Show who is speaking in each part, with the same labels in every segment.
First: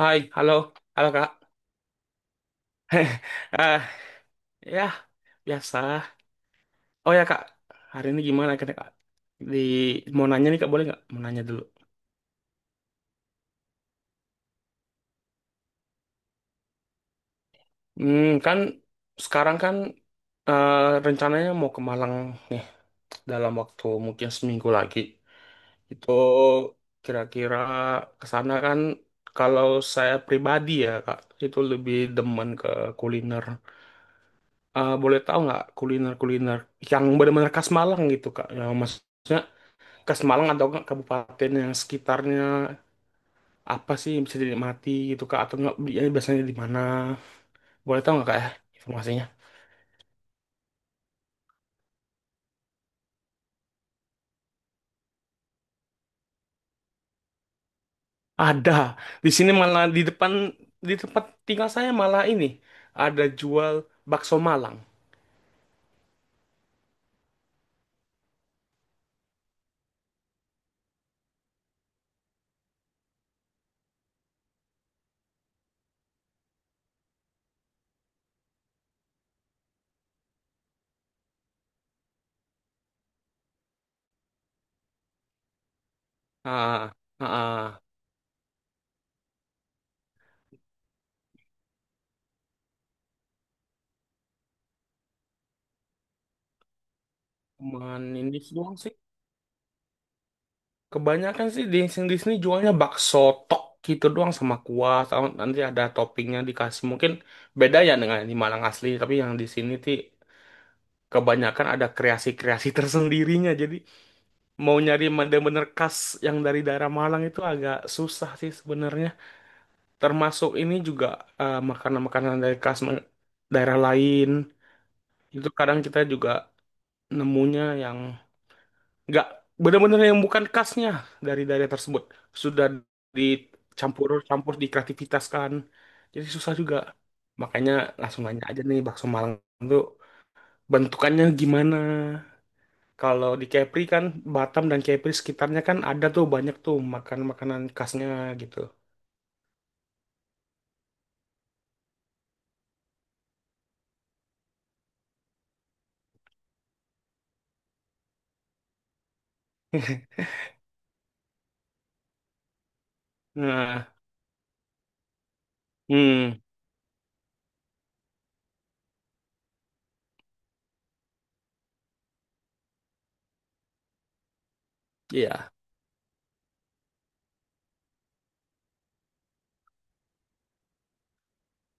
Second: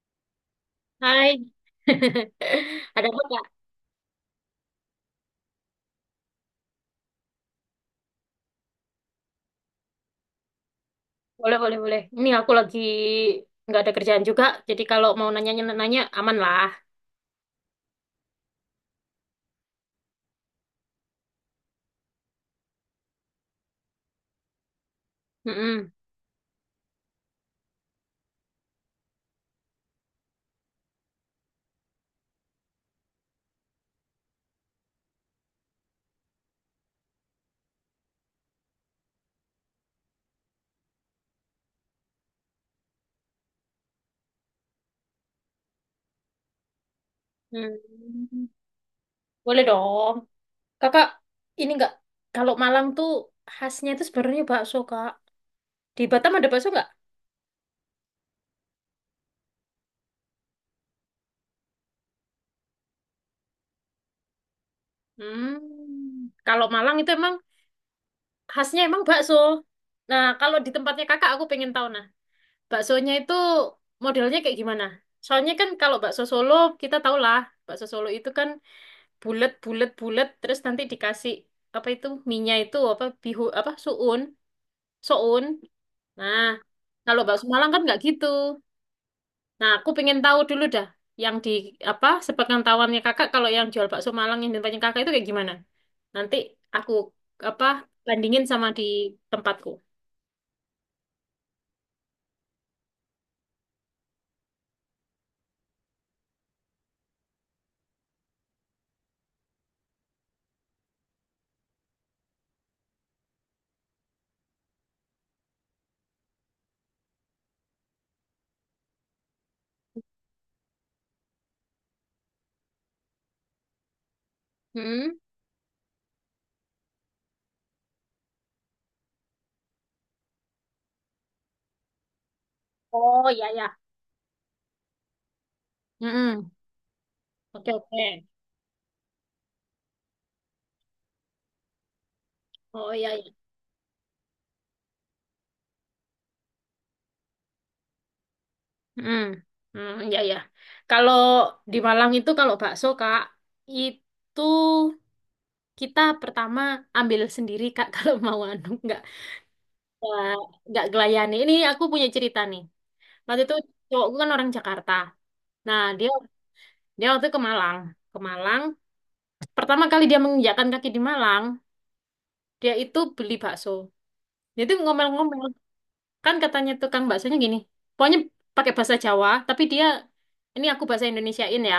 Speaker 1: Hai, halo, halo kak.
Speaker 2: Hai, ada apa Kak?
Speaker 1: Eh, ya, biasa. Oh ya kak, hari ini gimana kak? Kak? Di mau nanya nih kak, boleh nggak? Mau nanya
Speaker 2: Boleh,
Speaker 1: dulu.
Speaker 2: boleh, boleh. Ini aku lagi nggak ada kerjaan juga, jadi kalau mau nanya-nanya aman lah.
Speaker 1: Kan sekarang kan eh, rencananya mau ke Malang nih dalam waktu mungkin seminggu lagi.
Speaker 2: Mm-mm.
Speaker 1: Itu kira-kira ke sana kan kalau saya pribadi ya kak, itu lebih demen ke kuliner. Boleh tahu nggak kuliner-kuliner yang benar-benar khas Malang gitu kak? Yang maksudnya ke Semarang atau ke kabupaten yang sekitarnya, apa sih yang bisa dinikmati gitu kak, atau nggak belinya biasanya di mana, boleh tahu nggak
Speaker 2: Hmm.
Speaker 1: kak ya informasinya.
Speaker 2: Boleh dong. Kakak, ini nggak, kalau Malang tuh khasnya itu sebenarnya bakso, Kak. Di Batam ada bakso nggak?
Speaker 1: Ada di sini, malah di depan, di tempat tinggal saya malah ini ada jual bakso Malang.
Speaker 2: Hmm. Kalau Malang itu emang khasnya emang bakso. Nah, kalau di tempatnya kakak, aku pengen tahu nah, baksonya itu modelnya kayak gimana? Soalnya kan kalau bakso Solo, kita tahu lah, bakso Solo itu kan bulat bulat bulat terus nanti dikasih apa itu minyak itu apa bihu apa suun soun nah
Speaker 1: Ah,
Speaker 2: kalau
Speaker 1: ah,
Speaker 2: bakso Malang kan
Speaker 1: ah.
Speaker 2: nggak gitu. Nah, aku pengen tahu dulu dah yang di apa sepengetahuannya kakak kalau yang jual bakso Malang yang di tempatnya kakak itu kayak gimana, nanti aku apa
Speaker 1: Cuman ini
Speaker 2: bandingin sama
Speaker 1: doang
Speaker 2: di
Speaker 1: sih,
Speaker 2: tempatku.
Speaker 1: kebanyakan sih di sini, di sini jualnya bakso tok gitu doang sama kuah, sama nanti ada toppingnya dikasih. Mungkin beda ya dengan di Malang asli, tapi yang di sini sih kebanyakan ada kreasi-kreasi tersendirinya. Jadi mau nyari bener-bener khas yang dari daerah Malang itu agak susah sih sebenarnya. Termasuk ini juga, makanan-makanan dari khas daerah lain.
Speaker 2: Mm-mm.
Speaker 1: Itu kadang kita juga nemunya yang nggak bener-bener, yang bukan khasnya dari daerah tersebut. Sudah
Speaker 2: Oh ya ya.
Speaker 1: dicampur-campur, dikreativitaskan. Jadi
Speaker 2: Mm-mm.
Speaker 1: susah juga.
Speaker 2: Oke
Speaker 1: Makanya
Speaker 2: oke.
Speaker 1: langsung nanya aja nih, bakso Malang itu bentukannya gimana?
Speaker 2: Oh ya
Speaker 1: Kalau
Speaker 2: ya.
Speaker 1: di Kepri kan, Batam dan Kepri sekitarnya kan ada tuh banyak tuh makan-makanan khasnya gitu.
Speaker 2: Mm. Mm, iya ya, kalau di Malang itu kalau bakso kak itu kita pertama ambil sendiri Kak, kalau mau anu nggak nggak gelayani. Ini aku punya cerita nih. Waktu itu
Speaker 1: Nah,
Speaker 2: cowokku kan orang Jakarta. Nah dia
Speaker 1: hmm,
Speaker 2: dia waktu ke Malang, ke Malang. Pertama kali dia menginjakkan kaki di Malang, dia itu beli bakso. Dia itu ngomel-ngomel,
Speaker 1: iya,
Speaker 2: kan katanya tukang baksonya gini. Pokoknya pakai bahasa Jawa, tapi dia, ini aku bahasa Indonesiain ya.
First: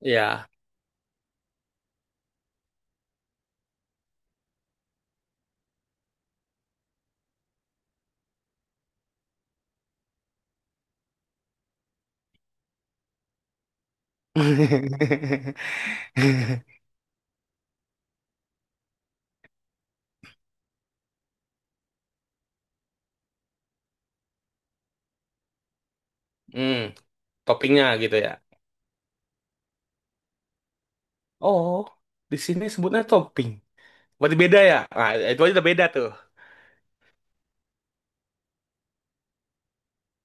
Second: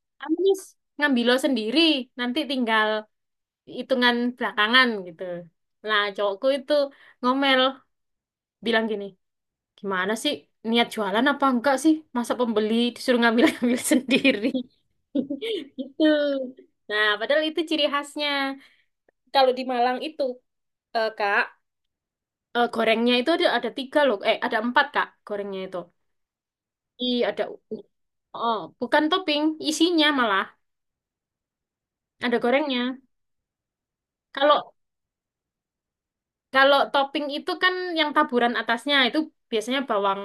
Speaker 1: iya.
Speaker 2: Amis, ngambil lo sendiri, nanti tinggal hitungan belakangan gitu. Nah, cowokku itu ngomel bilang gini, gimana sih niat jualan apa enggak sih? Masa pembeli disuruh ngambil-ngambil sendiri? Gitu. Nah, padahal itu ciri khasnya. Kalau di Malang itu, Kak, gorengnya itu ada tiga loh. Eh, ada empat, Kak, gorengnya itu.
Speaker 1: Hmm,
Speaker 2: I, ada,
Speaker 1: toppingnya gitu ya.
Speaker 2: oh, bukan topping, isinya malah.
Speaker 1: Oh, di
Speaker 2: Ada
Speaker 1: sini
Speaker 2: gorengnya.
Speaker 1: sebutnya topping. Berarti beda
Speaker 2: Kalau
Speaker 1: ya? Nah, itu aja udah beda tuh.
Speaker 2: kalau topping itu kan yang taburan atasnya itu biasanya bawang,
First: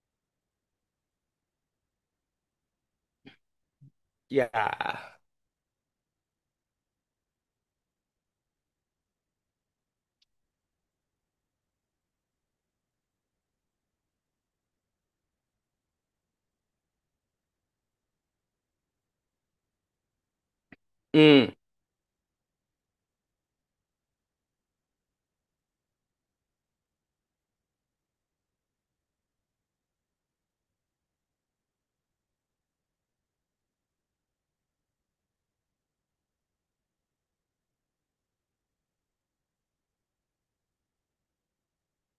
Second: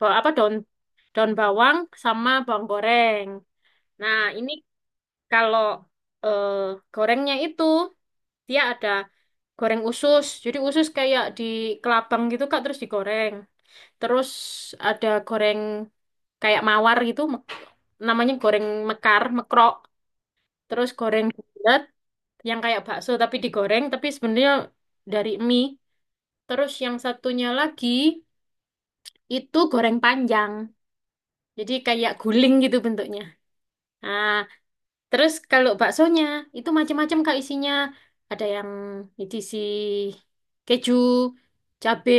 Speaker 2: apa daun, daun bawang sama bawang goreng. Nah,
Speaker 1: Ya.
Speaker 2: ini. Kalau eh, gorengnya itu dia ada goreng usus. Jadi usus kayak di kelabang gitu Kak terus digoreng. Terus ada goreng kayak mawar gitu namanya goreng mekar, mekrok. Terus goreng
Speaker 1: Hmm.
Speaker 2: bulat yang kayak bakso tapi digoreng tapi sebenarnya dari mie. Terus yang satunya lagi itu goreng panjang. Jadi kayak guling gitu bentuknya. Nah, terus kalau baksonya itu macam-macam Kak isinya. Ada yang diisi keju, cabe,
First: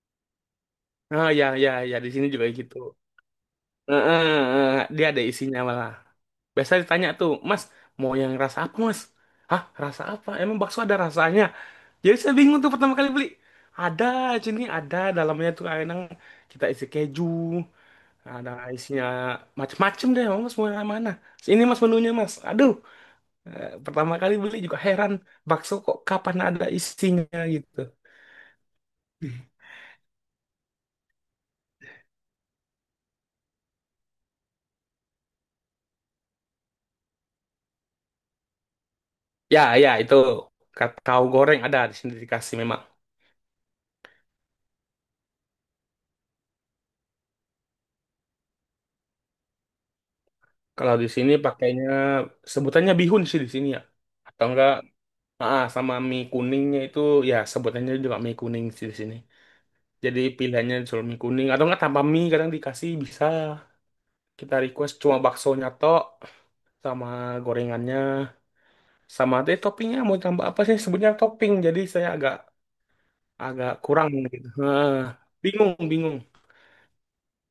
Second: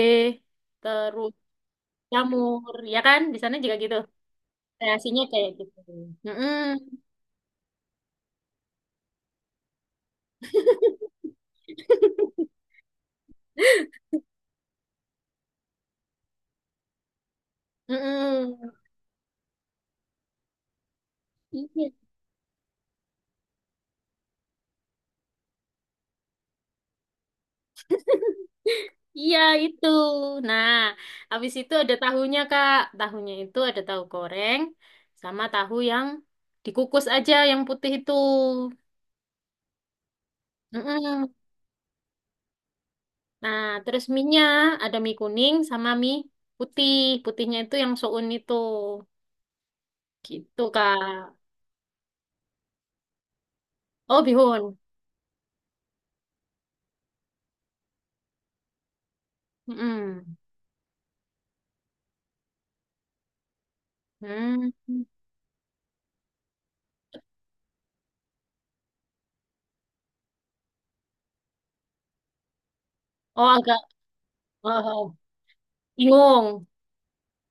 Speaker 1: Ah,
Speaker 2: terus
Speaker 1: ya, ya, ya. Di sini juga
Speaker 2: jamur,
Speaker 1: gitu.
Speaker 2: ya kan? Di sana juga
Speaker 1: Eh,
Speaker 2: gitu.
Speaker 1: eh, Dia ada
Speaker 2: Kreasinya kayak
Speaker 1: isinya
Speaker 2: gitu.
Speaker 1: malah.
Speaker 2: Mm-mm,
Speaker 1: Biasa ditanya tuh, Mas, mau yang rasa apa, Mas? Hah, rasa apa? Emang bakso ada rasanya? Jadi saya bingung tuh pertama kali beli. Ada, sini ada dalamnya tuh ayam, kita isi keju, ada
Speaker 2: mm-mm.
Speaker 1: isinya macem-macem deh, mas mau yang mana? Ini mas
Speaker 2: Iya,
Speaker 1: menunya mas. Aduh, pertama kali beli juga heran, bakso kok kapan ada isinya gitu.
Speaker 2: iya itu. Nah, habis itu ada tahunya Kak. Tahunya itu ada tahu goreng sama tahu yang dikukus aja yang putih itu.
Speaker 1: Ya ya itu, kau
Speaker 2: Mm-mm.
Speaker 1: goreng ada di sini dikasih memang.
Speaker 2: Nah, terus mie-nya ada mie kuning sama mie putih. Putihnya itu yang soun itu. Gitu,
Speaker 1: Kalau di sini
Speaker 2: Kak.
Speaker 1: pakainya sebutannya bihun sih di sini ya.
Speaker 2: Oh,
Speaker 1: Atau enggak,
Speaker 2: bihun.
Speaker 1: ah, sama mie kuningnya itu ya sebutannya juga mie kuning sih di sini. Jadi
Speaker 2: Mm-mm.
Speaker 1: pilihannya jual mie kuning atau enggak, tanpa mie kadang dikasih, bisa kita
Speaker 2: Hmm.
Speaker 1: request cuma baksonya tok, sama gorengannya, sama deh toppingnya mau tambah apa, sih sebutnya topping, jadi saya agak
Speaker 2: Oh,
Speaker 1: agak
Speaker 2: agak
Speaker 1: kurang gitu.
Speaker 2: oh,
Speaker 1: Nah,
Speaker 2: oh,
Speaker 1: bingung, bingung.
Speaker 2: bingung.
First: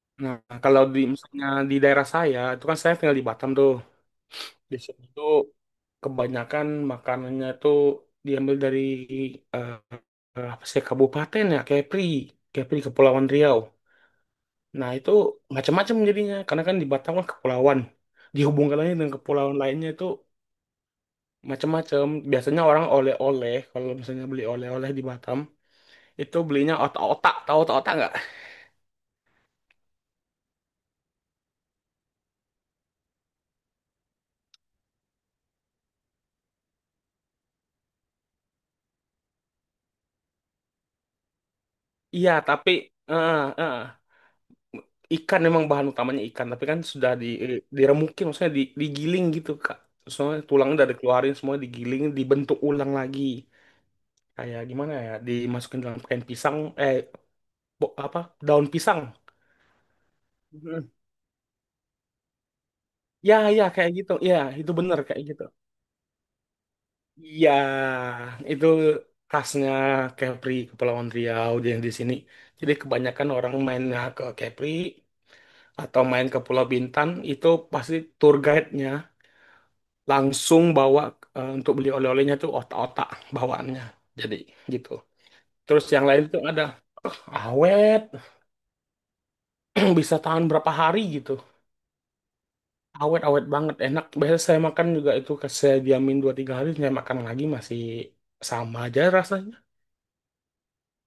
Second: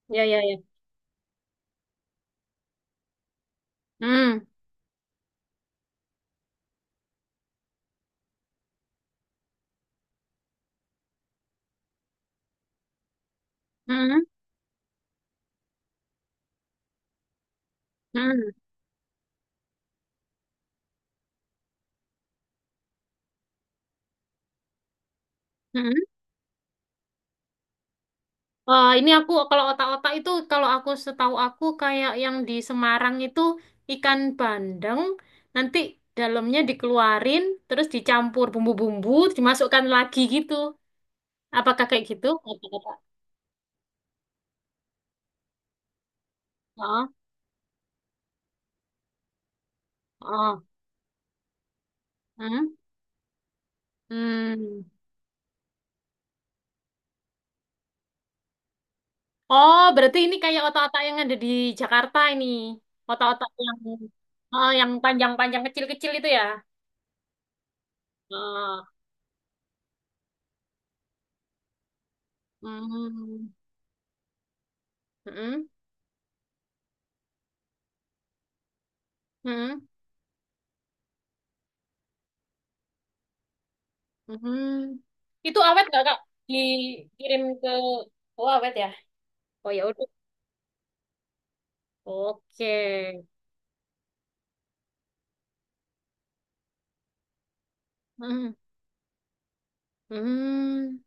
Speaker 2: Ya,
Speaker 1: Nah,
Speaker 2: ya, ya.
Speaker 1: kalau di misalnya di daerah saya itu kan, saya tinggal di Batam tuh,
Speaker 2: Hmm.
Speaker 1: di sini tuh kebanyakan makanannya tuh diambil dari eh, apa sih kabupaten ya, Kepri, Kepri, Kepulauan Riau.
Speaker 2: Hmm.
Speaker 1: Nah, itu macam-macam jadinya karena kan di Batam kan kepulauan.
Speaker 2: Hmm.
Speaker 1: Dihubungkannya dengan kepulauan lainnya itu macam-macam. Biasanya orang oleh-oleh, kalau misalnya beli oleh-oleh di Batam
Speaker 2: Hmm.
Speaker 1: itu belinya otak-otak. Tahu otak-otak nggak?
Speaker 2: Eh, ini aku kalau otak-otak itu kalau aku setahu aku kayak yang di Semarang itu ikan bandeng nanti dalamnya dikeluarin terus dicampur bumbu-bumbu dimasukkan lagi gitu. Apakah kayak gitu?
Speaker 1: Iya, tapi
Speaker 2: Otak-otak.
Speaker 1: eh, eh, ikan, memang bahan utamanya ikan, tapi kan sudah di diremukin, maksudnya digiling gitu, Kak. Soalnya
Speaker 2: Oh,
Speaker 1: tulangnya udah dikeluarin semua, digiling, dibentuk
Speaker 2: hmm?
Speaker 1: ulang lagi. Kayak
Speaker 2: Hmm.
Speaker 1: gimana ya? Dimasukin dalam kain pisang, eh apa? Daun pisang.
Speaker 2: Oh, berarti ini kayak otak-otak yang ada di Jakarta ini.
Speaker 1: Ya,
Speaker 2: Otak-otak
Speaker 1: ya,
Speaker 2: yang
Speaker 1: kayak gitu. Ya,
Speaker 2: oh,
Speaker 1: itu
Speaker 2: yang
Speaker 1: bener kayak gitu.
Speaker 2: panjang-panjang kecil-kecil itu ya.
Speaker 1: Iya, itu
Speaker 2: Oh.
Speaker 1: khasnya Kepri, Kepulauan Riau yang di sini. Jadi kebanyakan orang
Speaker 2: Hmm.
Speaker 1: mainnya ke Kepri
Speaker 2: Hmm.
Speaker 1: atau main ke Pulau Bintan, itu pasti tour guide-nya
Speaker 2: Hmm.
Speaker 1: langsung bawa, untuk beli oleh-olehnya tuh otak-otak bawaannya. Jadi
Speaker 2: Hmm.
Speaker 1: gitu.
Speaker 2: Itu awet
Speaker 1: Terus
Speaker 2: nggak,
Speaker 1: yang
Speaker 2: Kak?
Speaker 1: lain itu ada
Speaker 2: Dikirim ke.
Speaker 1: awet,
Speaker 2: Oh, awet ya. Oh, ya udah.
Speaker 1: bisa tahan berapa hari gitu.
Speaker 2: Oke.
Speaker 1: Awet, awet banget, enak, biasa saya makan juga itu, saya diamin dua tiga hari saya makan lagi masih
Speaker 2: Hmm.
Speaker 1: sama aja rasanya.
Speaker 2: Hmm.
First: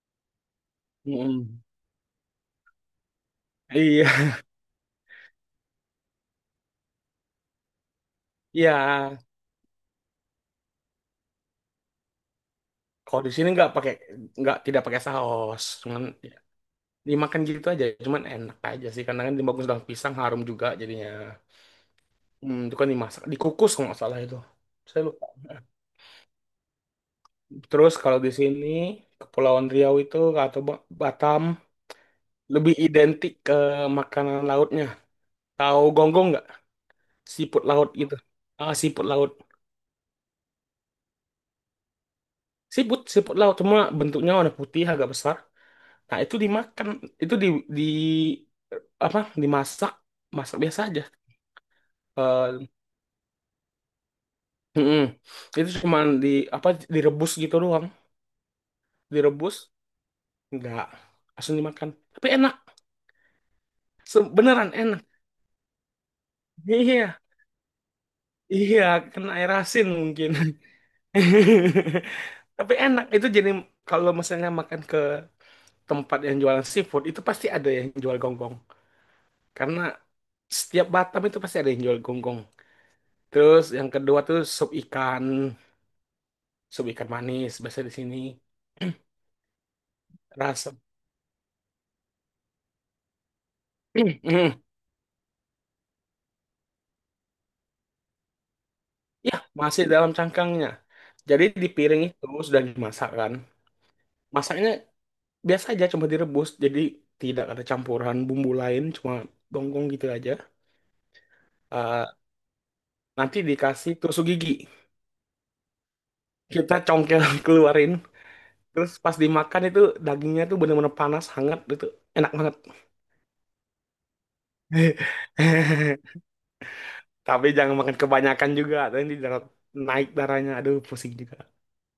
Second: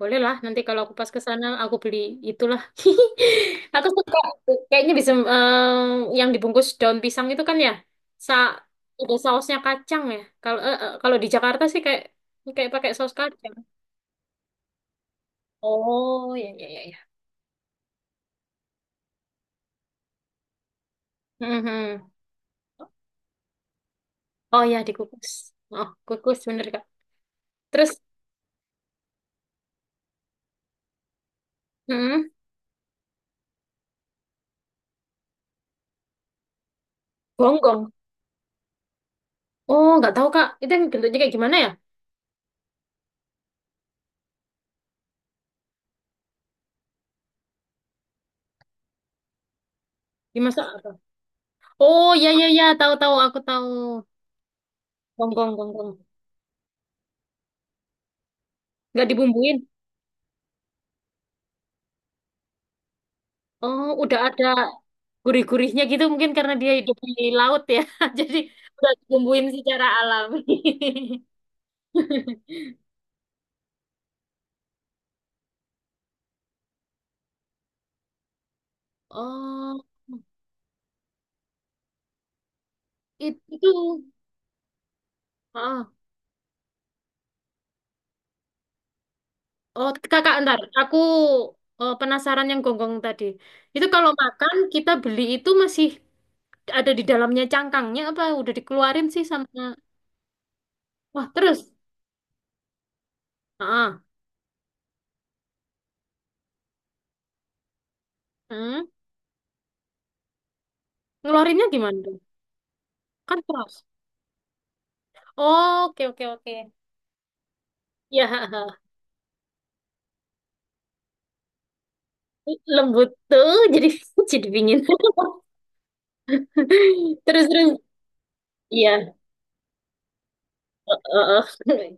Speaker 2: Boleh lah, nanti kalau aku pas ke sana
Speaker 1: Mm-mm.
Speaker 2: aku beli itulah. Aku suka
Speaker 1: Iya,
Speaker 2: kayaknya bisa em, yang dibungkus daun pisang itu kan ya. Sa,
Speaker 1: iya,
Speaker 2: ada sausnya kacang ya. Kalau kalau di Jakarta sih kayak kayak pakai saus
Speaker 1: kalau di sini
Speaker 2: kacang.
Speaker 1: nggak pakai, nggak, tidak pakai saus, cuman ya,
Speaker 2: Oh, ya ya ya ya.
Speaker 1: dimakan gitu aja, cuman enak aja sih karena kan dimakan daun pisang harum juga jadinya.
Speaker 2: Mhm.
Speaker 1: Hmm, itu kan dimasak, dikukus kalau nggak salah itu,
Speaker 2: Oh ya
Speaker 1: saya lupa.
Speaker 2: dikukus. Oh, kukus bener Kak. Terus
Speaker 1: Terus kalau di sini, Kepulauan Riau itu atau Batam
Speaker 2: mhm,
Speaker 1: lebih identik ke makanan lautnya. Tahu gonggong nggak? Siput laut
Speaker 2: gonggong.
Speaker 1: gitu. Ah, siput laut.
Speaker 2: Oh, nggak tahu Kak. Itu yang bentuknya kayak gimana ya?
Speaker 1: Siput, siput laut, cuma bentuknya warna putih agak besar. Nah, itu dimakan, itu di apa? Dimasak, masak
Speaker 2: Dimasak
Speaker 1: biasa
Speaker 2: apa?
Speaker 1: aja.
Speaker 2: Oh, ya ya ya,
Speaker 1: Eh,
Speaker 2: tahu tahu aku tahu.
Speaker 1: mm-mm.
Speaker 2: Gonggong
Speaker 1: Itu
Speaker 2: gonggong.
Speaker 1: cuma di apa direbus gitu doang.
Speaker 2: Nggak dibumbuin.
Speaker 1: Direbus, enggak, langsung dimakan. Tapi enak,
Speaker 2: Oh, udah ada
Speaker 1: Beneran enak.
Speaker 2: gurih-gurihnya gitu mungkin karena dia hidup di
Speaker 1: Iya,
Speaker 2: laut ya. Jadi
Speaker 1: iya,
Speaker 2: udah
Speaker 1: kena
Speaker 2: dibumbuin
Speaker 1: air
Speaker 2: secara
Speaker 1: asin mungkin.
Speaker 2: alami.
Speaker 1: Tapi enak, itu jadi kalau misalnya makan ke tempat yang jualan seafood, itu pasti ada yang jual gonggong. Karena
Speaker 2: Oh,
Speaker 1: setiap Batam itu pasti ada yang jual gonggong. Terus
Speaker 2: itu.
Speaker 1: yang kedua tuh
Speaker 2: Oh,
Speaker 1: sup ikan manis biasa di sini.
Speaker 2: oh, kakak ntar,
Speaker 1: Rasa,
Speaker 2: aku penasaran yang gonggong tadi. Itu kalau
Speaker 1: mm,
Speaker 2: makan
Speaker 1: mm.
Speaker 2: kita beli itu masih ada di dalamnya cangkangnya apa udah dikeluarin sih
Speaker 1: Ya,
Speaker 2: sama
Speaker 1: masih dalam cangkangnya.
Speaker 2: wah
Speaker 1: Jadi
Speaker 2: terus
Speaker 1: di piring itu sudah dimasak kan.
Speaker 2: ah
Speaker 1: Masaknya biasa aja, cuma direbus, jadi tidak ada campuran bumbu lain,
Speaker 2: hmm.
Speaker 1: cuma gonggong gitu aja.
Speaker 2: Ngeluarinnya gimana
Speaker 1: Eh,
Speaker 2: tuh? Kan
Speaker 1: nanti
Speaker 2: keras.
Speaker 1: dikasih tusuk gigi,
Speaker 2: Oh, oke oke oke
Speaker 1: kita congkel keluarin.
Speaker 2: ya.
Speaker 1: Terus pas dimakan itu dagingnya tuh bener-bener panas, hangat, itu enak banget.
Speaker 2: Lembut tuh jadi jadi dingin. Terus
Speaker 1: Tapi
Speaker 2: terus
Speaker 1: jangan makan kebanyakan juga,
Speaker 2: iya
Speaker 1: nanti darah, naik darahnya. Aduh,
Speaker 2: eh,
Speaker 1: pusing
Speaker 2: eh,
Speaker 1: juga.
Speaker 2: eh.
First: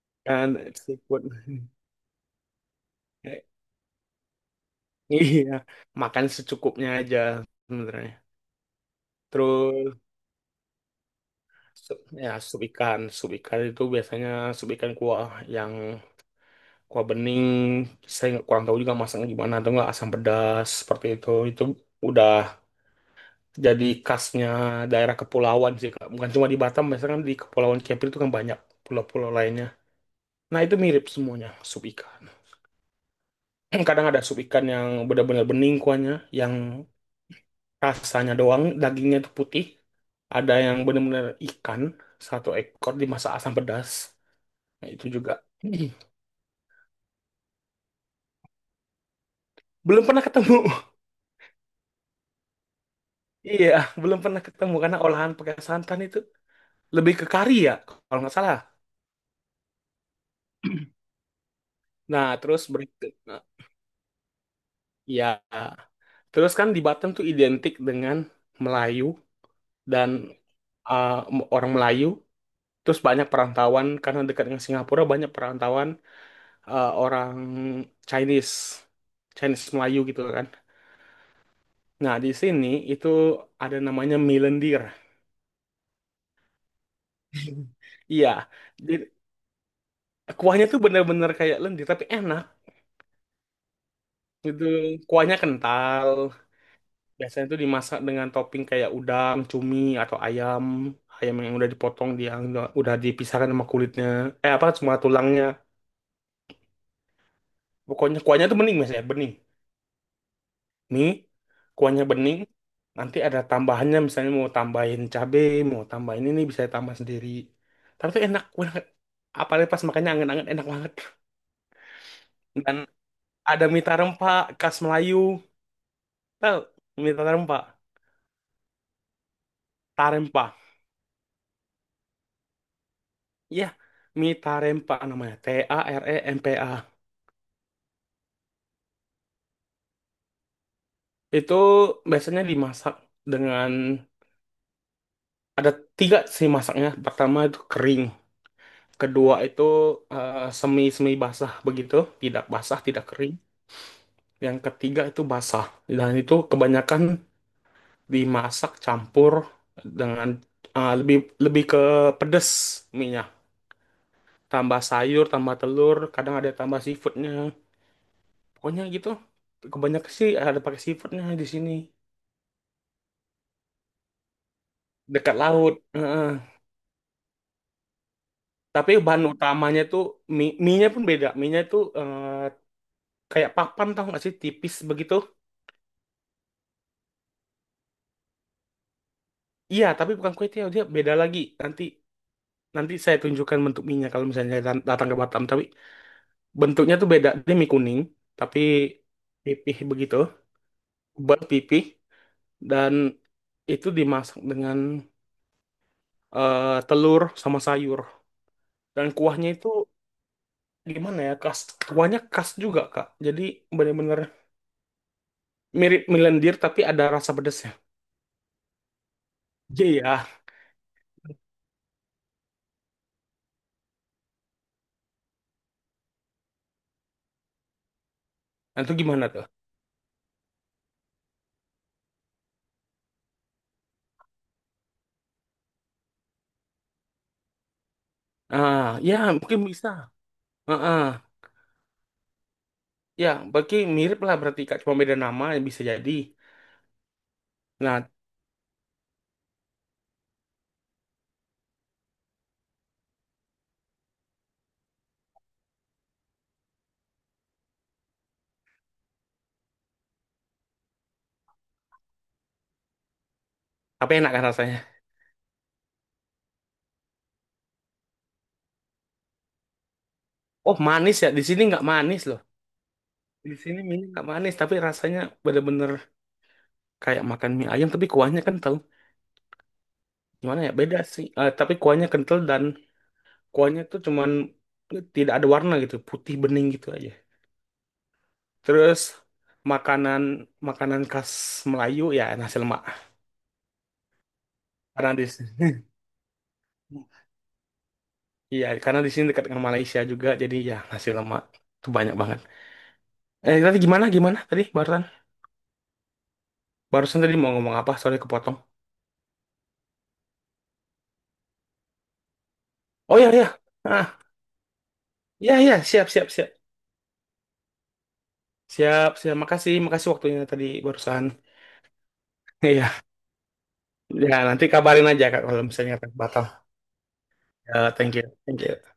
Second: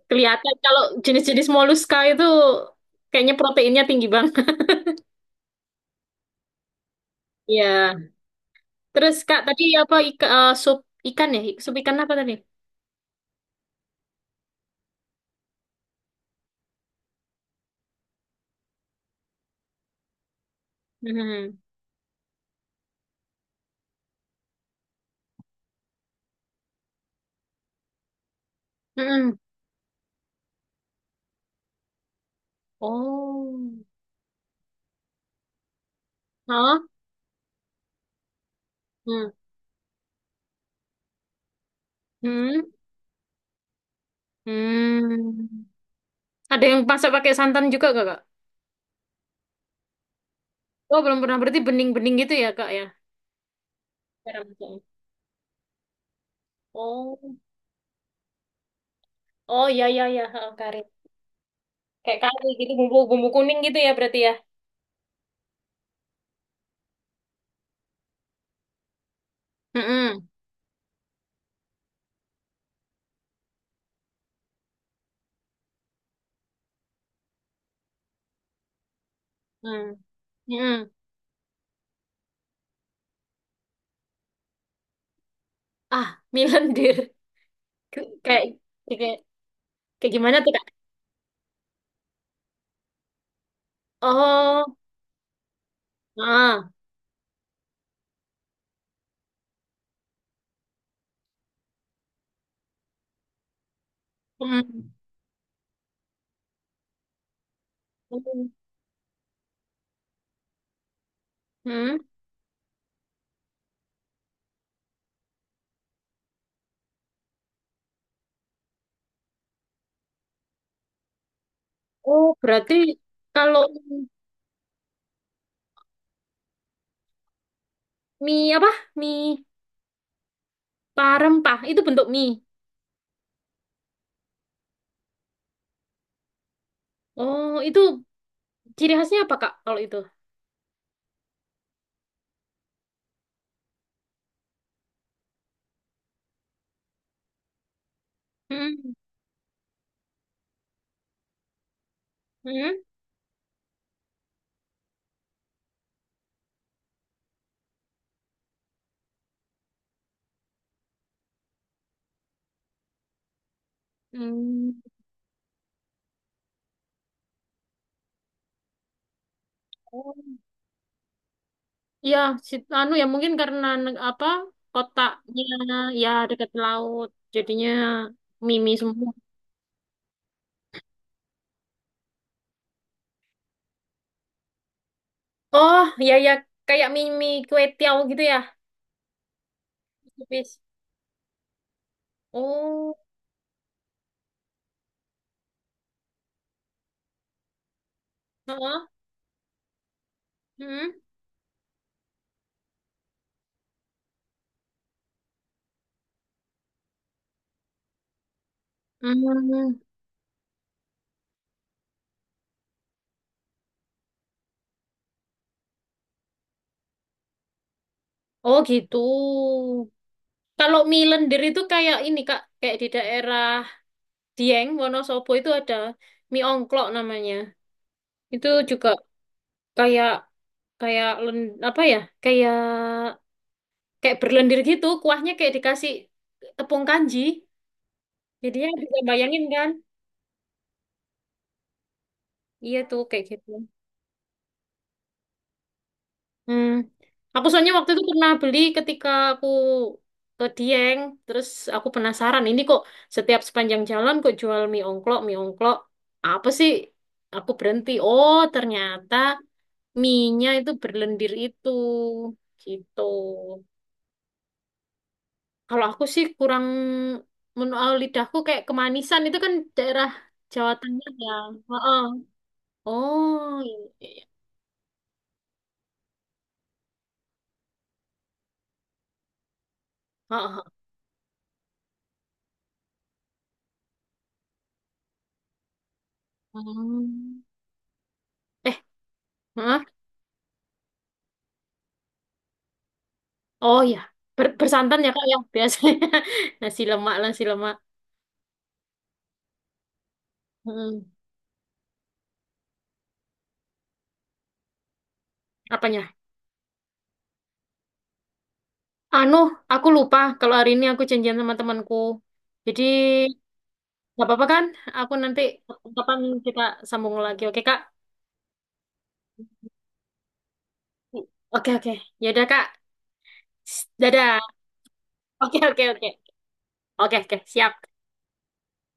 Speaker 1: Kan
Speaker 2: Kelihatan kalau
Speaker 1: seafood.
Speaker 2: jenis-jenis moluska itu kayaknya proteinnya tinggi banget.
Speaker 1: Iya, makan secukupnya aja
Speaker 2: Iya.
Speaker 1: sebenarnya.
Speaker 2: Terus Kak tadi apa
Speaker 1: Terus
Speaker 2: sup ikan ya? Sup ikan apa
Speaker 1: ya
Speaker 2: tadi?
Speaker 1: sup ikan itu biasanya sup ikan kuah yang kuah bening. Saya nggak kurang tahu juga masaknya gimana atau nggak asam pedas seperti itu.
Speaker 2: Hmm.
Speaker 1: Itu udah jadi khasnya daerah kepulauan sih Kak. Bukan cuma di Batam, biasanya kan di Kepulauan Kepri itu kan banyak pulau-pulau
Speaker 2: Hmm.
Speaker 1: lainnya. Nah, itu mirip semuanya sup ikan.
Speaker 2: Oh.
Speaker 1: Kadang ada sup ikan yang benar-benar bening kuahnya, yang
Speaker 2: Hah?
Speaker 1: rasanya doang, dagingnya
Speaker 2: Hmm.
Speaker 1: itu putih. Ada yang benar-benar ikan, satu
Speaker 2: Hmm.
Speaker 1: ekor dimasak asam pedas. Nah, itu juga.
Speaker 2: Hmm. Ada yang masak pakai santan juga gak, Kak?
Speaker 1: Belum pernah ketemu.
Speaker 2: Oh, belum pernah. Berarti bening-bening gitu ya, Kak, ya?
Speaker 1: Iya, belum
Speaker 2: Cara
Speaker 1: pernah ketemu
Speaker 2: masaknya.
Speaker 1: karena olahan pakai santan itu lebih
Speaker 2: Oh.
Speaker 1: ke kari ya, kalau nggak salah.
Speaker 2: Oh, iya, iya, iya. Ha, Kari. Kayak
Speaker 1: Nah,
Speaker 2: kari
Speaker 1: terus
Speaker 2: gitu, bumbu,
Speaker 1: berikut.
Speaker 2: bumbu
Speaker 1: Nah,
Speaker 2: kuning gitu ya berarti ya?
Speaker 1: ya, terus kan di Batam tuh identik dengan Melayu dan
Speaker 2: Hmm.
Speaker 1: uh, orang Melayu. Terus banyak perantauan karena dekat dengan Singapura, banyak perantauan orang Chinese, Chinese
Speaker 2: Hmm.
Speaker 1: Melayu gitu kan.
Speaker 2: Hmm. Hmm.
Speaker 1: Nah, di sini itu ada namanya mie lendir.
Speaker 2: Ah, mie lendir.
Speaker 1: Iya,
Speaker 2: Kayak
Speaker 1: jadi
Speaker 2: ya kayak kayak gimana tuh, Kak?
Speaker 1: kuahnya tuh bener-bener kayak lendir tapi enak gitu.
Speaker 2: Oh,
Speaker 1: Kuahnya kental.
Speaker 2: ah.
Speaker 1: Biasanya tuh dimasak dengan topping kayak udang, cumi, atau ayam, ayam yang udah dipotong, dia udah dipisahkan sama kulitnya. Eh apa,
Speaker 2: Hmm.
Speaker 1: cuma tulangnya. Pokoknya
Speaker 2: Hmm.
Speaker 1: kuahnya tuh bening biasanya, bening. Mie,
Speaker 2: Hmm.
Speaker 1: kuahnya bening, nanti ada tambahannya, misalnya mau tambahin cabe, mau tambahin ini, bisa tambah sendiri. Tapi itu enak banget. Apalagi pas makannya anget-anget enak banget.
Speaker 2: Oh, berarti
Speaker 1: Dan
Speaker 2: kalau
Speaker 1: ada mie tarempa khas Melayu. Tahu mie tarempa,
Speaker 2: mie apa? Mie
Speaker 1: tarempa.
Speaker 2: parempah itu bentuk mie.
Speaker 1: Iya, mie tarempa namanya. T A R E M P A.
Speaker 2: Oh, itu ciri khasnya apa, Kak, kalau itu?
Speaker 1: Itu biasanya dimasak dengan ada tiga sih masaknya. Pertama itu kering.
Speaker 2: Hmm.
Speaker 1: Kedua itu semi-semi basah begitu, tidak
Speaker 2: Hmm.
Speaker 1: basah, tidak kering. Yang ketiga itu basah. Dan itu kebanyakan dimasak campur dengan ah, lebih lebih ke pedes minyak.
Speaker 2: Hmm.
Speaker 1: Tambah sayur, tambah telur, kadang ada tambah seafoodnya. Pokoknya gitu. Kebanyakan
Speaker 2: Oh.
Speaker 1: sih ada pakai seafoodnya di sini.
Speaker 2: Ya anu ya mungkin karena apa?
Speaker 1: Dekat
Speaker 2: Kotaknya
Speaker 1: laut.
Speaker 2: ya
Speaker 1: Heeh.
Speaker 2: dekat laut. Jadinya mimi
Speaker 1: Tapi
Speaker 2: semua.
Speaker 1: bahan utamanya tuh mie, mie-nya pun beda. Mie-nya tuh kayak papan, tau gak sih tipis begitu.
Speaker 2: Oh, ya ya kayak mimi kue tiaw gitu ya.
Speaker 1: Iya, tapi bukan kue
Speaker 2: Tipis.
Speaker 1: tiaw, dia beda lagi. Nanti Nanti
Speaker 2: Oh,
Speaker 1: saya tunjukkan bentuk mie kalau misalnya datang ke Batam. Tapi bentuknya tuh beda. Dia mie kuning, tapi
Speaker 2: heeh.
Speaker 1: pipih begitu.
Speaker 2: Hmm.
Speaker 1: Buat pipih. Dan itu dimasak dengan telur sama sayur. Dan kuahnya itu
Speaker 2: Hmm.
Speaker 1: gimana ya? Khas, kuahnya khas juga, Kak. Jadi bener-bener mirip mie lendir, tapi ada rasa pedasnya.
Speaker 2: Oh gitu.
Speaker 1: Iya, ya.
Speaker 2: Kalau mie lendir itu kayak ini Kak, kayak di daerah Dieng, Wonosobo itu ada mie ongklok namanya. Itu
Speaker 1: Nah,
Speaker 2: juga
Speaker 1: itu gimana tuh?
Speaker 2: kayak kayak len, apa ya? Kayak kayak berlendir gitu, kuahnya kayak dikasih tepung kanji. Jadi ya
Speaker 1: Ah,
Speaker 2: bisa
Speaker 1: ya
Speaker 2: bayangin
Speaker 1: mungkin
Speaker 2: kan?
Speaker 1: bisa. Heeh.
Speaker 2: Iya tuh kayak
Speaker 1: Ya,
Speaker 2: gitu.
Speaker 1: bagi mirip lah berarti, Kak. Cuma beda nama, ya bisa jadi.
Speaker 2: Hmm. Aku soalnya waktu itu
Speaker 1: Nah,
Speaker 2: pernah beli ketika aku ke Dieng, terus aku penasaran ini kok setiap sepanjang jalan kok jual mie ongklok. Apa sih? Aku berhenti. Oh, ternyata mie-nya itu berlendir itu. Gitu.
Speaker 1: tapi enak kan rasanya.
Speaker 2: Kalau aku sih kurang menurut lidahku kayak kemanisan itu kan daerah Jawa
Speaker 1: Oh,
Speaker 2: Tengah
Speaker 1: manis ya.
Speaker 2: ya.
Speaker 1: Di sini nggak
Speaker 2: Heeh.
Speaker 1: manis loh.
Speaker 2: Oh,
Speaker 1: Di
Speaker 2: iya.
Speaker 1: sini mie
Speaker 2: Iya. Iya.
Speaker 1: nggak manis, tapi rasanya bener-bener kayak makan mie ayam, tapi kuahnya kental. Gimana
Speaker 2: Heeh.
Speaker 1: ya? Beda sih. Eh, tapi kuahnya kental dan kuahnya tuh cuman tidak ada warna gitu, putih bening gitu aja.
Speaker 2: Hmm. Eh,
Speaker 1: Terus
Speaker 2: heeh.
Speaker 1: makanan, makanan khas Melayu ya nasi lemak.
Speaker 2: Oh ya, bersantan ya
Speaker 1: Karena
Speaker 2: Kak
Speaker 1: di
Speaker 2: yang
Speaker 1: sini,
Speaker 2: biasanya nasi lemak.
Speaker 1: iya karena di sini dekat dengan Malaysia juga, jadi ya
Speaker 2: Hmm.
Speaker 1: nasi lemak tuh banyak banget. Eh tadi gimana, gimana tadi barusan,
Speaker 2: Apanya?
Speaker 1: barusan tadi mau ngomong apa? Sorry kepotong.
Speaker 2: Anu, aku lupa kalau hari ini aku janjian sama temanku. Jadi
Speaker 1: Oh iya iya. Ah,
Speaker 2: nggak apa-apa kan? Aku nanti
Speaker 1: iya iya, siap
Speaker 2: kapan
Speaker 1: siap siap.
Speaker 2: kita sambung lagi. Oke Kak?
Speaker 1: Siap, siap. Makasih, makasih waktunya tadi barusan.
Speaker 2: Oke oke. Ya udah Kak.
Speaker 1: Iya. Ya,
Speaker 2: Dadah.
Speaker 1: nanti kabarin aja Kak
Speaker 2: Oke
Speaker 1: kalau
Speaker 2: oke
Speaker 1: misalnya
Speaker 2: oke.
Speaker 1: batal.
Speaker 2: Oke oke siap.
Speaker 1: Ya, thank you. Thank you.